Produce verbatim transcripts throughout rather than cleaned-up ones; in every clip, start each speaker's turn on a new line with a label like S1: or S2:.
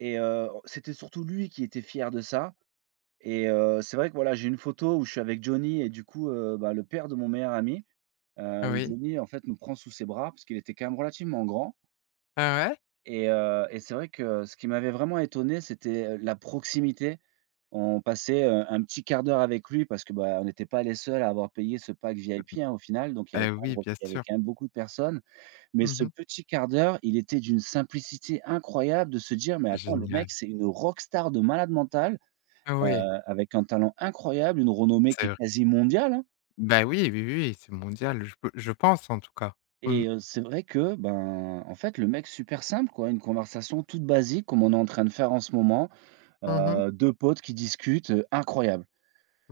S1: Et heu, c'était surtout lui qui était fier de ça et heu, c'est vrai que voilà, j'ai une photo où je suis avec Johnny et du coup, heu, bah, le père de mon meilleur ami, heu,
S2: Oh
S1: où
S2: oui.
S1: Johnny en fait nous prend sous ses bras, parce qu'il était quand même relativement grand
S2: Ah ouais?
S1: et heu et c'est vrai que ce qui m'avait vraiment étonné, c'était, heu, la proximité. On passait, heu, un petit quart d'heure avec lui, parce, bah, on était pas les seuls à avoir payé ce pack
S2: Heu,
S1: VIP, hein, au final. Donc il y
S2: mmh
S1: avait
S2: et oui
S1: [unintelligible]
S2: bien
S1: il y avait
S2: sûr.
S1: quand même beaucoup de personnes. Mais
S2: Mmh
S1: ce
S2: mh.
S1: petit quart d'heure, il était d'une simplicité incroyable. De se dire: «Mais attends, le mec,
S2: Génial.
S1: c'est une rock star de malade mental,
S2: Heu,
S1: heu,
S2: oui.
S1: avec un talent incroyable, une renommée qui
S2: C'est
S1: est
S2: vrai.
S1: quasi mondiale, hein»
S2: Bah oui, oui, oui, oui, c'est mondial, je pe je pense en tout cas,
S1: et
S2: mmh.
S1: heu, c'est vrai qu'en fait, le mec super simple quoi! Une conversation toute basique comme on est en train de faire en ce moment,
S2: Mmh mh.
S1: heu, deux potes qui discutent, heu, incroyable.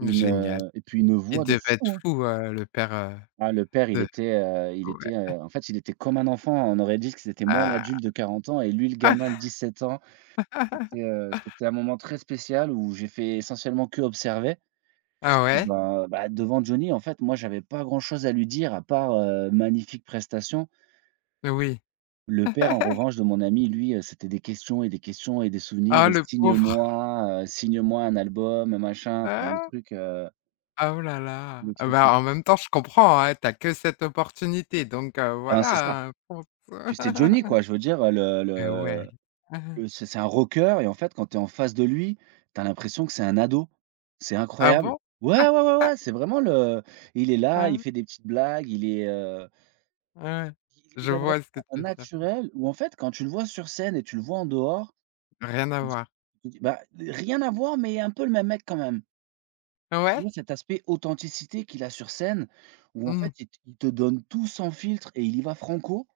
S1: Une, heu et puis une
S2: Il
S1: voix de
S2: devait être
S1: fou, hein!
S2: fou, heu, le père, heu,
S1: Ah le père, il
S2: de
S1: était, heu, il
S2: ouais.
S1: était, heu, en fait, il était comme un enfant. On aurait dit que c'était moi
S2: Ah!
S1: l'adulte de quarante ans et lui le
S2: Ah!
S1: gamin de dix sept ans. C'était, heu, c'était un moment très spécial où j'ai fait essentiellement qu'observer.
S2: Ah
S1: Puisque
S2: ouais?
S1: bah bah, devant Johnny en fait, moi j'avais pas grand-chose à lui dire à part, heu, magnifique prestation
S2: Beh oui.
S1: le père en revanche de mon ami, lui, heu, c'était des questions et des questions et des souvenirs
S2: Oh,
S1: et:
S2: le pauvre!
S1: «Signe-moi, heu, signe-moi un album, heu, machin enfin», le
S2: Ah!
S1: truc heu
S2: Ah, oh là là!
S1: le
S2: Heu,
S1: truc, hein
S2: bah, en même temps, je comprends, hein, tu as que cette opportunité, donc heu,
S1: Ben, c'est ça,
S2: voilà hein, je pense.
S1: puis c'est Johnny quoi! Je veux dire, heu le
S2: Et ouais.
S1: le le c'est c'est un rockeur et en fait quand tu es en face de lui, tu as l'impression que c'est un ado. C'est
S2: Ah
S1: incroyable.
S2: bon?
S1: Ouais, ouais, ouais, ouais, c'est vraiment le il est là, il
S2: Ouais.
S1: fait des petites blagues, il est, heu
S2: Ouais,
S1: il
S2: je
S1: il est vraiment
S2: vois ce que tu veux dire. Mmh.
S1: naturel, où en fait quand tu le vois sur scène et tu le vois en dehors
S2: Rien à
S1: et
S2: voir.
S1: [unintelligible] bah rien à voir, mais un peu le même mec quand même
S2: Ouais.
S1: mais cet aspect authenticité qu'il a sur scène où en fait
S2: Mmh.
S1: il te il te donne tout son filtre et il y va franco